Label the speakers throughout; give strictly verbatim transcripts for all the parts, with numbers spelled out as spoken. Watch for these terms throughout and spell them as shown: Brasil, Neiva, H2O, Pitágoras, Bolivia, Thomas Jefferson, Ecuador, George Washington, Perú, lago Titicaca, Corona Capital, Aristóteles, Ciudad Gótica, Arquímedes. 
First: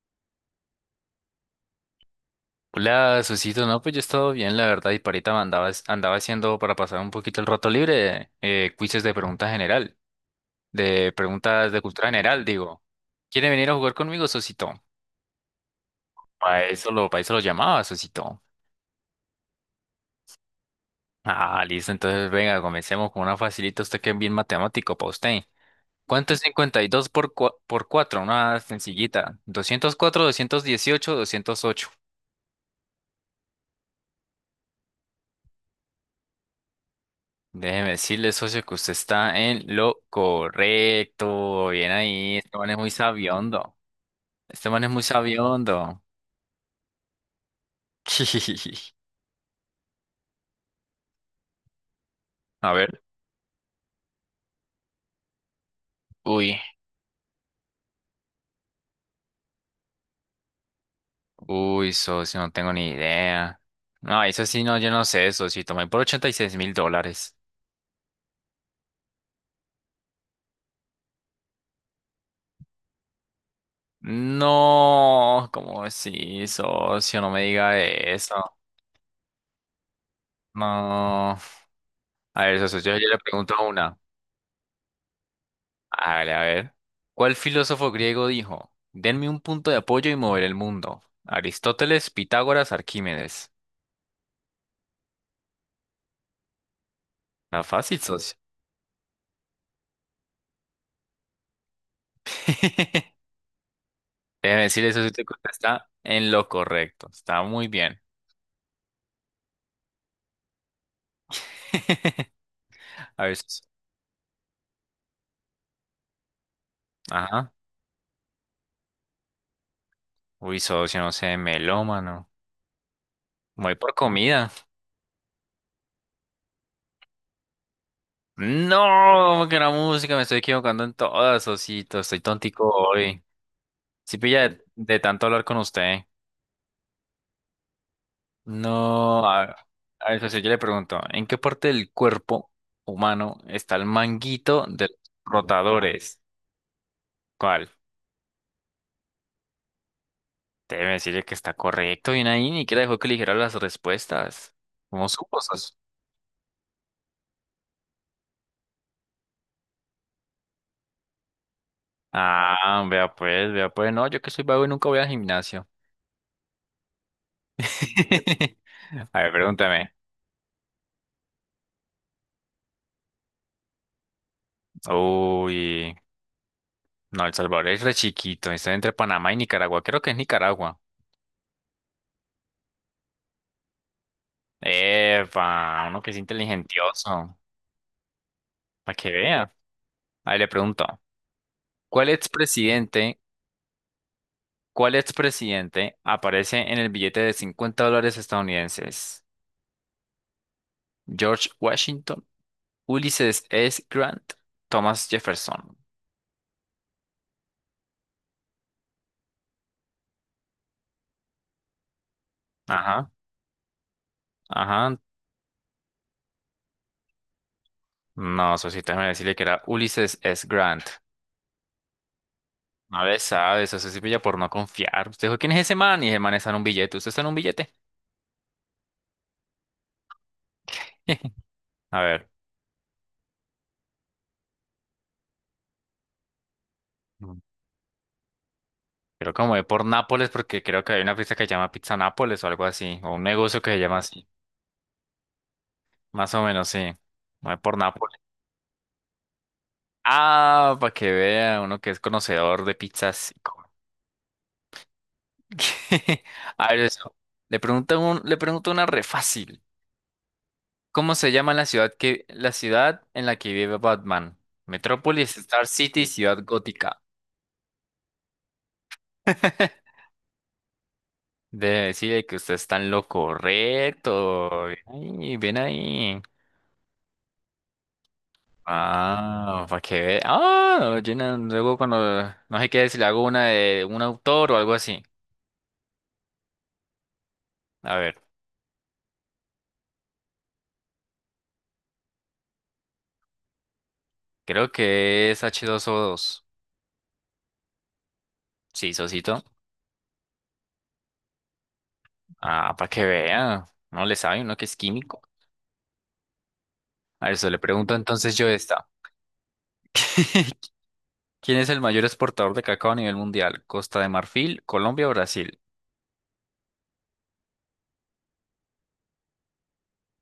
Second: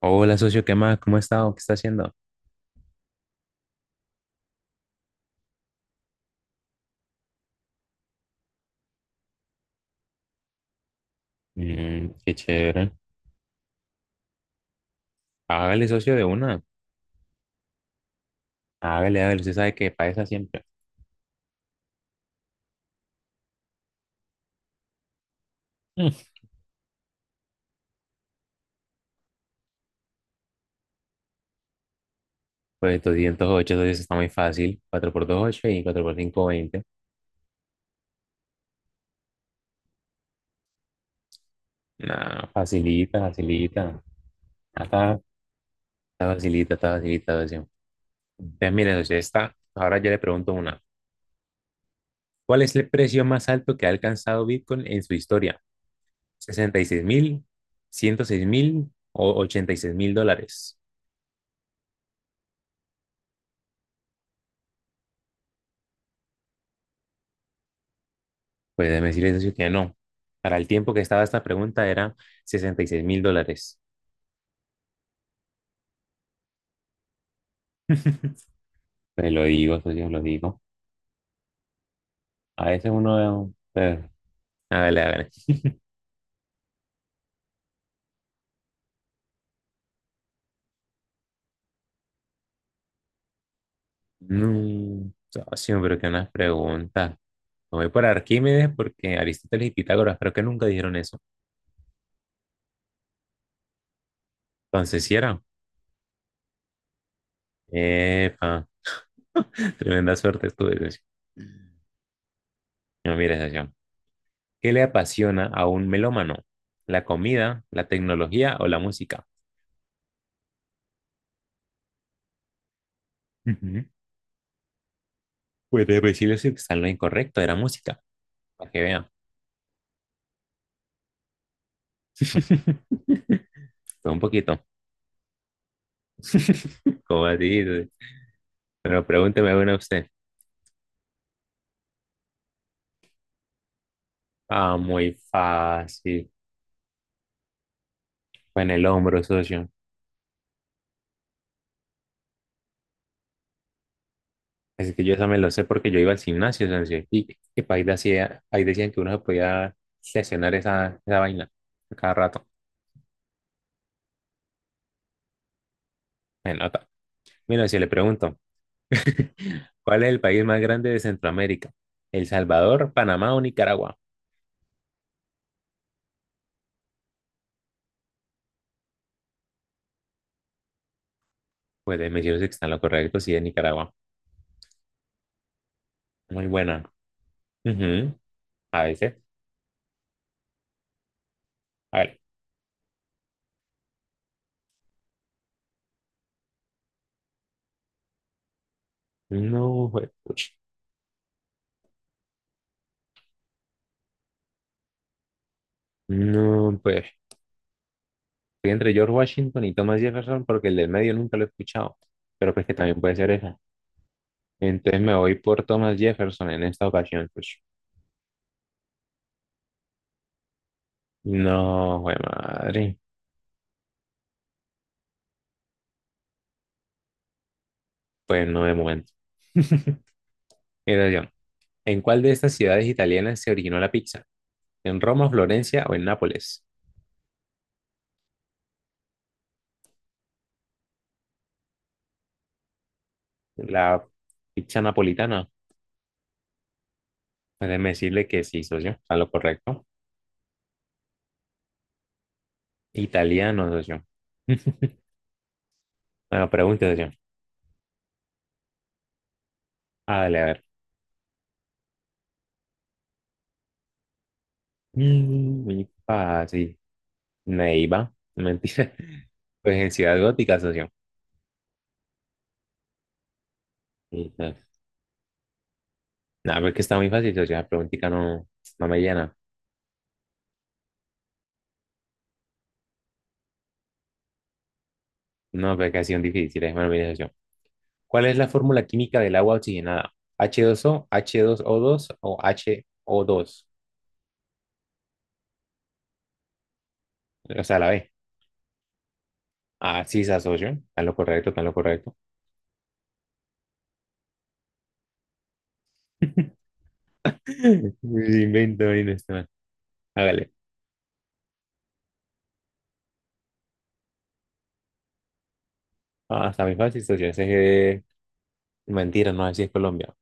Speaker 1: Hola, socio, ¿qué más? ¿Cómo ha estado? ¿Qué está haciendo?
Speaker 2: Hola, Susito, no, pues yo he estado bien, la verdad, y parita me andaba, andaba haciendo para pasar un poquito el rato libre, eh, quizzes de pregunta general, de preguntas de cultura
Speaker 1: Mm, qué
Speaker 2: general, digo.
Speaker 1: chévere.
Speaker 2: ¿Quiere venir a jugar conmigo, Susito?
Speaker 1: Hágale, socio, de una.
Speaker 2: Para eso lo, para eso lo llamaba, Susito.
Speaker 1: Hágale, hágale. Usted sabe que para esa siempre.
Speaker 2: Ah, listo, entonces venga, comencemos con una facilita, usted que es bien matemático para usted.
Speaker 1: Mm.
Speaker 2: ¿Cuánto es cincuenta y dos por, cua- por cuatro? Una sencillita. Doscientos doscientos cuatro, doscientos dieciocho, doscientos ocho.
Speaker 1: Pues doscientos ocho socio, eso está muy fácil. Cuatro por dos ocho y cuatro por cinco veinte.
Speaker 2: Déjeme decirle, socio, que usted está en lo correcto. Bien ahí.
Speaker 1: Nah,
Speaker 2: Este man es muy
Speaker 1: facilita,
Speaker 2: sabiondo.
Speaker 1: facilita.
Speaker 2: Este man
Speaker 1: Ah,
Speaker 2: es
Speaker 1: está,
Speaker 2: muy sabiondo.
Speaker 1: está facilita, está facilita, socio. Entonces, mire, socio, está. Ahora yo le pregunto una. ¿Cuál
Speaker 2: A
Speaker 1: es el
Speaker 2: ver.
Speaker 1: precio más alto que ha alcanzado Bitcoin en su historia?
Speaker 2: Uy,
Speaker 1: ¿Sesenta y seis mil, ciento seis mil o ochenta y seis mil dólares?
Speaker 2: uy, socio, no tengo ni idea. No, eso sí, no, yo no sé, socio. Tomé por ochenta y seis mil dólares.
Speaker 1: Pues déjeme decirle, socio, que no. Para el tiempo que estaba esta pregunta era seis mil dólares.
Speaker 2: No, ¿cómo así, socio? No me diga eso.
Speaker 1: Pues lo digo, socio, lo digo.
Speaker 2: No. A ver,
Speaker 1: A
Speaker 2: socio,
Speaker 1: veces
Speaker 2: yo, yo le
Speaker 1: uno...
Speaker 2: pregunto una.
Speaker 1: eh, Hágale, hágale.
Speaker 2: Hágale, a ver. ¿Cuál filósofo griego dijo? Denme un punto de apoyo y moveré el mundo. Aristóteles, Pitágoras, Arquímedes.
Speaker 1: No, socio, pero que unas preguntas.
Speaker 2: Está
Speaker 1: Me voy
Speaker 2: fácil,
Speaker 1: por
Speaker 2: socio.
Speaker 1: Arquímedes porque Aristóteles y Pitágoras creo que nunca dijeron eso.
Speaker 2: Debe decir eso
Speaker 1: Entonces,
Speaker 2: si
Speaker 1: ¿si
Speaker 2: te
Speaker 1: era?
Speaker 2: contesta en lo correcto. Está muy bien.
Speaker 1: Epa, tremenda suerte estuve, socio. No,
Speaker 2: A ver,
Speaker 1: mire,
Speaker 2: socio.
Speaker 1: socio. ¿Qué le apasiona a un melómano? ¿La
Speaker 2: Ajá.
Speaker 1: comida, la tecnología o la música?
Speaker 2: Uy, socio, no sé, melómano. Voy
Speaker 1: Ujú.
Speaker 2: por comida.
Speaker 1: Pues de principio sí está en lo incorrecto, era música, para que vean.
Speaker 2: No, que la música, me estoy equivocando en todas, socito. Estoy tontico hoy.
Speaker 1: Fue
Speaker 2: Si
Speaker 1: un
Speaker 2: pilla
Speaker 1: poquito,
Speaker 2: de, de tanto hablar con usted.
Speaker 1: como así. Pero
Speaker 2: No,
Speaker 1: pregúnteme
Speaker 2: a,
Speaker 1: una usted.
Speaker 2: a ver, socio, yo le pregunto, ¿en qué parte del cuerpo humano está el manguito
Speaker 1: Ah,
Speaker 2: de los
Speaker 1: muy
Speaker 2: rotadores?
Speaker 1: fácil.
Speaker 2: ¿Cuál?
Speaker 1: Fue en el hombro, socio.
Speaker 2: Debe decirle que está correcto, bien ahí, ni que dejó que eligiera las respuestas.
Speaker 1: Así que
Speaker 2: ¿Cómo
Speaker 1: yo esa me
Speaker 2: supo,
Speaker 1: lo sé
Speaker 2: socio?
Speaker 1: porque yo iba al gimnasio, socio. Y, y pa' ahí, decía, ahí decían que uno se podía sesionar esa, esa vaina a cada rato.
Speaker 2: Ah, vea pues, vea pues, no, yo que soy vago y nunca voy al gimnasio.
Speaker 1: Me nota. Mira, si le pregunto,
Speaker 2: A ver, pregúntame.
Speaker 1: ¿cuál es el país más grande de Centroamérica? ¿El Salvador, Panamá o Nicaragua?
Speaker 2: Uy, no, El Salvador es re chiquito, está entre Panamá y Nicaragua, creo que es Nicaragua.
Speaker 1: Pues me dijeron que está en lo correcto, sí, es Nicaragua.
Speaker 2: Epa, uno que es
Speaker 1: Muy buena.
Speaker 2: inteligentioso,
Speaker 1: Ujú. A
Speaker 2: para que
Speaker 1: veces.
Speaker 2: vea. Ahí le pregunto,
Speaker 1: A
Speaker 2: ¿cuál
Speaker 1: ver.
Speaker 2: expresidente, cuál expresidente aparece en el billete de cincuenta dólares estadounidenses?
Speaker 1: No, pues, pucha.
Speaker 2: George Washington, Ulysses S. Grant, Thomas Jefferson.
Speaker 1: No, pues. Estoy entre George Washington y Thomas Jefferson porque el del medio nunca lo he escuchado. Pero pues que también
Speaker 2: Ajá,
Speaker 1: puede ser esa.
Speaker 2: ajá.
Speaker 1: Entonces me voy por Thomas Jefferson en esta ocasión, pues.
Speaker 2: No, Sosito, déjame decirle que era Ulysses S. Grant.
Speaker 1: No, güey, madre.
Speaker 2: A ver, sabes, eso se pilla por no confiar. Usted dijo, ¿quién es ese man? Y ese man está en un billete. ¿Usted está en un billete?
Speaker 1: Pues no de momento. Mira, yo. ¿En
Speaker 2: A
Speaker 1: cuál
Speaker 2: ver,
Speaker 1: de estas ciudades italianas se originó la pizza? ¿En Roma, Florencia o en Nápoles?
Speaker 2: mm, creo que me voy por Nápoles porque creo que hay una pizza que se llama Pizza Nápoles o algo así, o un negocio que se
Speaker 1: La
Speaker 2: llama así.
Speaker 1: pizza napolitana.
Speaker 2: Más o menos, sí. Voy
Speaker 1: Pues
Speaker 2: por
Speaker 1: déjeme
Speaker 2: Nápoles.
Speaker 1: decirle que sí, socio. A lo correcto.
Speaker 2: Ah, para que vea uno que es conocedor de pizzas. Y
Speaker 1: Italiano,
Speaker 2: co-
Speaker 1: socio. Bueno,
Speaker 2: A ver
Speaker 1: pregunta.
Speaker 2: eso. Le pregunto un, le pregunto una re fácil.
Speaker 1: Ah, dale, a ver.
Speaker 2: ¿Cómo se llama la ciudad que, la ciudad en la que vive Batman? Metrópolis,
Speaker 1: Mm,
Speaker 2: Star
Speaker 1: muy
Speaker 2: City, Ciudad
Speaker 1: fácil.
Speaker 2: Gótica.
Speaker 1: Neiva. Mentira. Pues en Ciudad Gótica, socio.
Speaker 2: Debe decir que usted está en lo
Speaker 1: eh,
Speaker 2: correcto. Ven ahí, ven ahí.
Speaker 1: Nada, pero es que está muy fácil, socio. La preguntita no, no me llena.
Speaker 2: Ah, para que vea. Ah, llena, luego cuando no sé qué si le hago una de un autor o algo así.
Speaker 1: No, pero es que ha sido difícil. Bueno, mire, socio.
Speaker 2: A ver.
Speaker 1: ¿Cuál es la fórmula química del agua oxigenada? ¿H dos O, dos o h dos o dos o H O dos?
Speaker 2: Creo que es h dos o dos,
Speaker 1: O sea, la B.
Speaker 2: sí, Sosito.
Speaker 1: Ah, sí, esa socio. Está en lo correcto, está en lo correcto.
Speaker 2: Ah, para que vea. No le sabe uno que es químico. A eso le pregunto entonces
Speaker 1: Me
Speaker 2: yo esta.
Speaker 1: invento ahí no está mal. Hágale.
Speaker 2: ¿Quién es el mayor exportador de cacao a nivel mundial? ¿Costa de Marfil, Colombia o Brasil?
Speaker 1: Ah, está muy fácil, socio. Ese es... eh, mentira, no, así es Colombia.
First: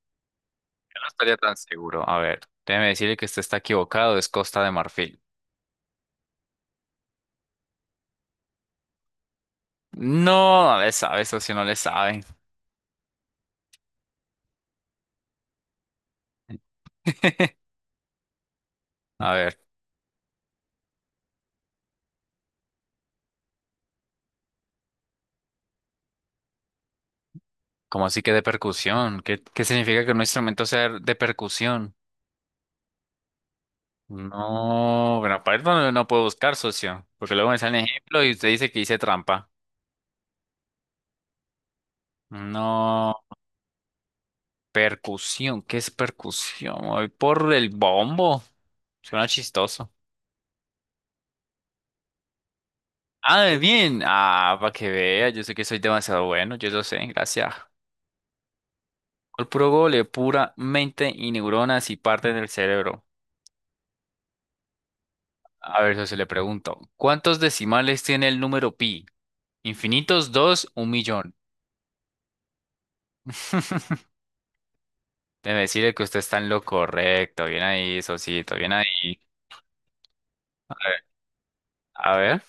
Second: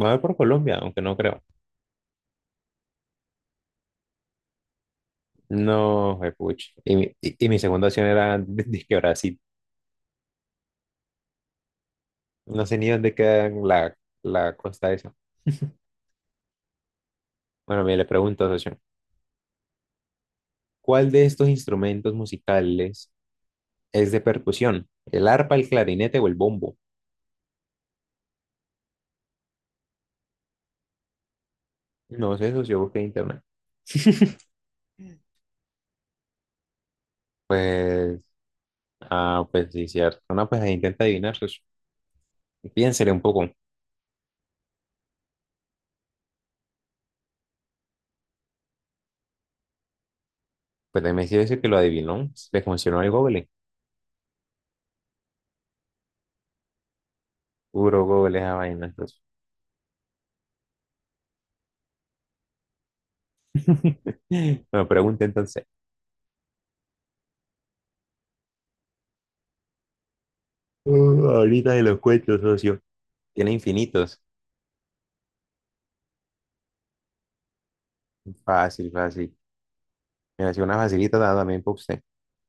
Speaker 1: Va a ver por Colombia,
Speaker 2: Yo
Speaker 1: aunque
Speaker 2: no
Speaker 1: no
Speaker 2: estaría
Speaker 1: creo.
Speaker 2: tan seguro. A ver, déjeme decirle que usted está equivocado. Es Costa de Marfil.
Speaker 1: No, pucha. Y, mi- y, y mi segunda opción era ¿de de que Brasil.
Speaker 2: No, no le sabe, socio, no le sabe.
Speaker 1: No sé ni dónde queda la, la costa esa. Bueno, mire, le pregunto, socio,
Speaker 2: A ver,
Speaker 1: ¿cuál de estos instrumentos musicales es de percusión? ¿El arpa, el clarinete o el bombo?
Speaker 2: ¿cómo así que de percusión? ¿Qué, qué significa que un instrumento sea de percusión?
Speaker 1: No sé, socio, busqué en internet.
Speaker 2: No, bueno, para eso no, no puedo buscar, socio, porque luego me sale
Speaker 1: Pues,
Speaker 2: ejemplo y usted dice que hice
Speaker 1: ah,
Speaker 2: trampa.
Speaker 1: pues sí, cierto. No, pues ahí intenta adivinar, socio. Piénsele
Speaker 2: No,
Speaker 1: un poco.
Speaker 2: percusión, ¿qué es percusión? Voy por el bombo, suena chistoso.
Speaker 1: Pues me dice que lo adivinó. Le funcionó el Google.
Speaker 2: Ah, bien, ah, para que vea, yo sé que soy demasiado bueno, yo lo sé, gracias.
Speaker 1: Puro Google esa vaina, socio.
Speaker 2: El puro gole, pura mente y neuronas y partes del cerebro.
Speaker 1: Bueno, pregunta entonces.
Speaker 2: A ver, socio, le pregunto, ¿cuántos decimales tiene el número pi? ¿Infinitos, dos, un
Speaker 1: Uh,
Speaker 2: millón?
Speaker 1: ahorita se los cuento, socio. Tiene infinitos.
Speaker 2: De decirle que usted está en lo correcto. Bien ahí, Sosito, bien
Speaker 1: Fácil,
Speaker 2: ahí.
Speaker 1: fácil. Me hacía
Speaker 2: A
Speaker 1: una
Speaker 2: ver,
Speaker 1: facilita también para usted.
Speaker 2: a ver.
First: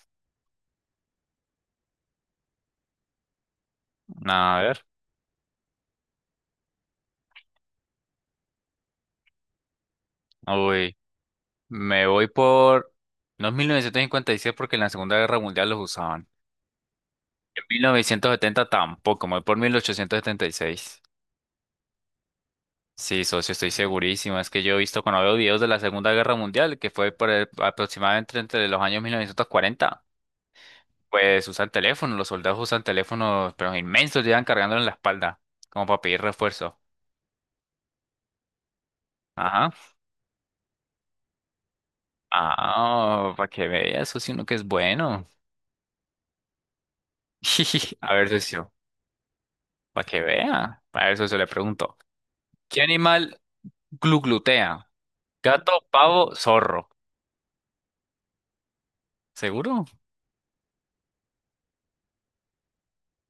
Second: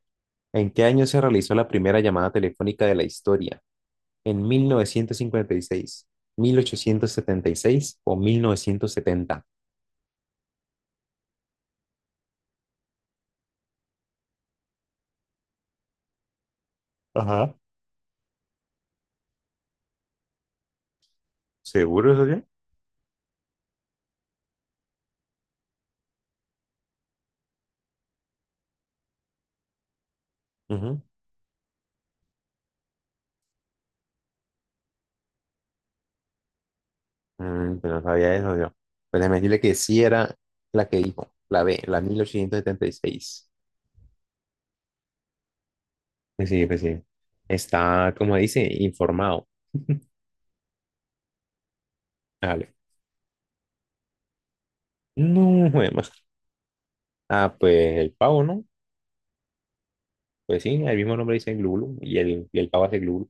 Speaker 1: ¿En qué año se realizó la primera llamada telefónica de la historia?
Speaker 2: No,
Speaker 1: ¿En
Speaker 2: a ver.
Speaker 1: mil novecientos cincuenta y seis, mil ochocientos setenta y seis o mil novecientos setenta?
Speaker 2: Uy, me voy por... No es mil novecientos cincuenta y seis porque en la Segunda Guerra Mundial los usaban.
Speaker 1: Ajá.
Speaker 2: En mil novecientos setenta tampoco, me voy por mil ochocientos setenta y seis,
Speaker 1: ¿Seguro, socio?
Speaker 2: sí, socio, estoy segurísimo. Es que yo he visto cuando veo videos de la Segunda Guerra Mundial, que fue por el- aproximadamente entre los años mil novecientos cuarenta,
Speaker 1: Ujú.
Speaker 2: pues usan teléfonos, los soldados usan teléfonos, pero inmensos, llevan cargándolo en la espalda, como para pedir refuerzo.
Speaker 1: Mm, pero no sabía eso, yo. Pues déjeme decirle que
Speaker 2: Ajá.
Speaker 1: sí era la que dijo, la B, la
Speaker 2: Ah, para
Speaker 1: mil ochocientos setenta y seis.
Speaker 2: que vea, socio, uno que es bueno.
Speaker 1: Pues sí, pues sí. Está,
Speaker 2: A ver,
Speaker 1: como dice,
Speaker 2: socio,
Speaker 1: informado.
Speaker 2: para que vea. A ver, socio, le pregunto.
Speaker 1: Dale.
Speaker 2: ¿Qué animal gluglutea?
Speaker 1: No.
Speaker 2: Gato, pavo, zorro.
Speaker 1: Ah, pues el pavo, ¿no?
Speaker 2: ¿Seguro?
Speaker 1: Pues sí, el mismo nombre dice glulu y el, y el pavo hace glulu,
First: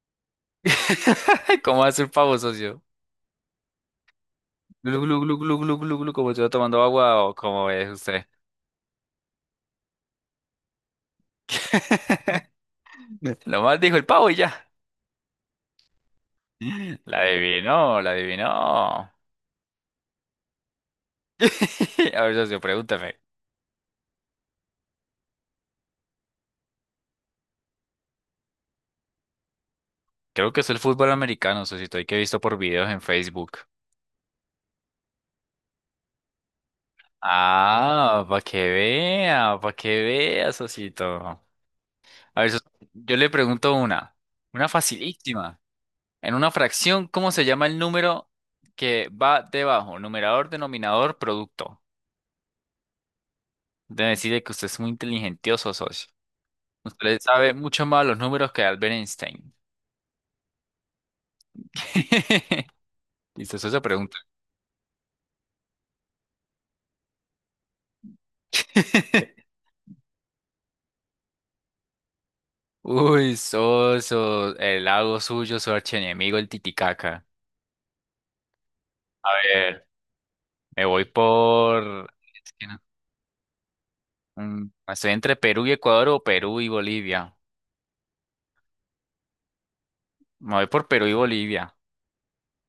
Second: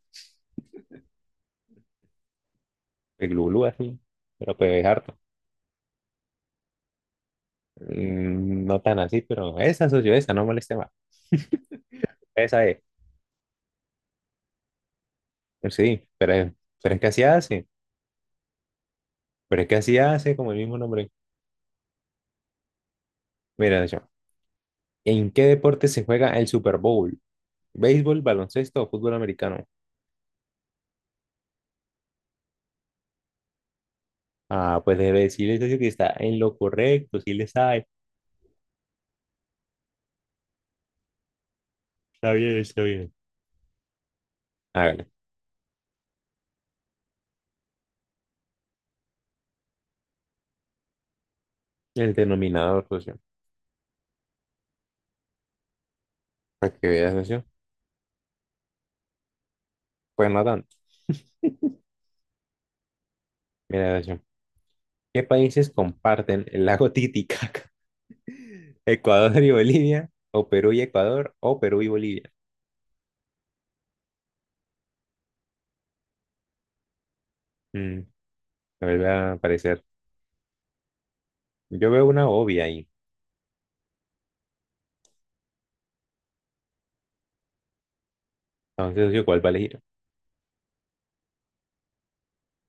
Speaker 2: ¿Cómo hace el pavo, socio?
Speaker 1: el glulu así, pero pues es
Speaker 2: Glu,
Speaker 1: harto.
Speaker 2: glu, glu, glu, glu, glu, glu, como yo tomando agua o como es usted.
Speaker 1: Mm, no tan así, pero esa socio, esa, no moleste más. Esa es,
Speaker 2: Nomás dijo el pavo y ya.
Speaker 1: pues sí, pero, es- pero es que
Speaker 2: La
Speaker 1: así hace,
Speaker 2: adivinó, la adivinó.
Speaker 1: pero es que así hace como el mismo nombre.
Speaker 2: A ver, socio, pregúntame.
Speaker 1: Mira, socio, ¿en qué deporte se juega el Super Bowl? ¿Béisbol, baloncesto o fútbol americano?
Speaker 2: Creo que es el fútbol americano, socio, y que he visto por videos en Facebook.
Speaker 1: Ah, pues debe decirle, socio, que está en lo correcto, sí le sabe.
Speaker 2: Ah, para que vea, para que vea, socito.
Speaker 1: Está
Speaker 2: A ver,
Speaker 1: bien, está
Speaker 2: soci-
Speaker 1: bien.
Speaker 2: yo le pregunto una, una
Speaker 1: Hágale.
Speaker 2: facilísima. En una fracción, ¿cómo se llama el número que va debajo? Numerador, denominador, producto.
Speaker 1: El denominador, socio,
Speaker 2: Debe decirle que usted es muy inteligentioso, socio.
Speaker 1: para que veas,
Speaker 2: Usted
Speaker 1: socio,
Speaker 2: sabe mucho más los números que Albert Einstein.
Speaker 1: pues no tanto.
Speaker 2: Listo, socio,
Speaker 1: Mira,
Speaker 2: pregunta.
Speaker 1: socio. ¿Qué países comparten el lago Titicaca? ¿Ecuador y Bolivia? ¿O Perú y Ecuador? ¿O Perú y Bolivia?
Speaker 2: Uy, socio, el lago suyo, su archienemigo, el Titicaca.
Speaker 1: Mm, me vuelve
Speaker 2: A
Speaker 1: a parecer.
Speaker 2: ver, me voy
Speaker 1: Yo veo
Speaker 2: por...
Speaker 1: una obvia ahí.
Speaker 2: Mm, estoy entre Perú y Ecuador o Perú y Bolivia.
Speaker 1: Entonces, yo, ¿cuál va a elegir?
Speaker 2: Me voy por Perú y Bolivia.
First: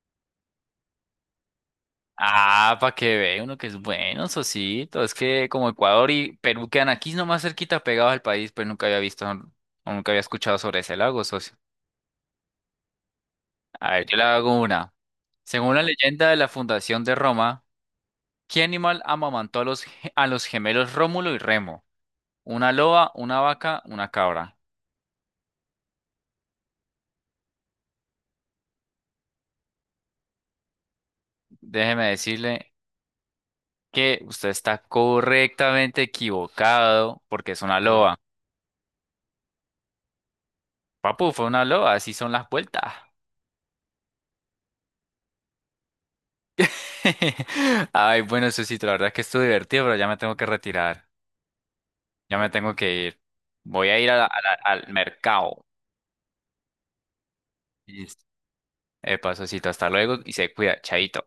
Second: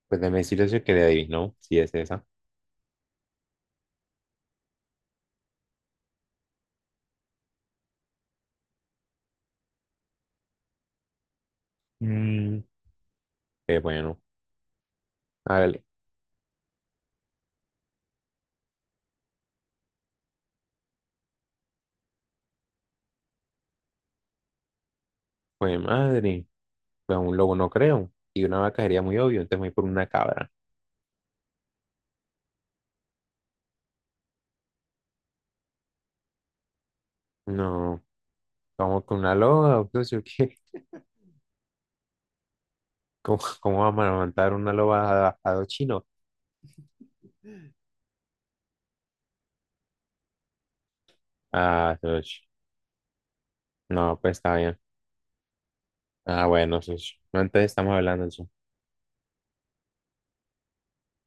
Speaker 1: Pues déjame decirle eso que le adivinó, si es esa.
Speaker 2: Ah, para que vea uno que es bueno, Sosito. Es que como Ecuador y Perú quedan aquí nomás cerquita pegados al país, pero nunca había visto o nunca había escuchado sobre ese lago, socio.
Speaker 1: Mm, qué
Speaker 2: A ver, yo
Speaker 1: bueno.
Speaker 2: le hago una. Según
Speaker 1: Hágale.
Speaker 2: la leyenda de la fundación de Roma, ¿qué animal amamantó a los, ge- a los gemelos Rómulo y Remo? ¿Una loba, una vaca, una cabra?
Speaker 1: Pues madre, pues un lobo no creo. Y una vaca sería muy obvio, entonces me voy por una cabra.
Speaker 2: Déjeme decirle que usted está correctamente equivocado porque es una mm.
Speaker 1: No,
Speaker 2: Loba.
Speaker 1: vamos con una loba, entonces, ¿qué?
Speaker 2: Papu, fue una loba, así son las vueltas.
Speaker 1: ¿Cómo, cómo vamos a montar una loba a, a dos chinos?
Speaker 2: Ay, bueno, Susito, la verdad es que estuvo divertido, pero ya me tengo que retirar.
Speaker 1: Ah,
Speaker 2: Ya
Speaker 1: dos.
Speaker 2: me tengo que ir. Voy a ir a
Speaker 1: No,
Speaker 2: la-
Speaker 1: pues
Speaker 2: a
Speaker 1: está
Speaker 2: la-
Speaker 1: bien.
Speaker 2: al mercado.
Speaker 1: Ah, bueno, sí, sí. No, entonces estamos hablando
Speaker 2: Listo.
Speaker 1: de eso.
Speaker 2: Epa, Susito, hasta luego y se cuida. Chaito.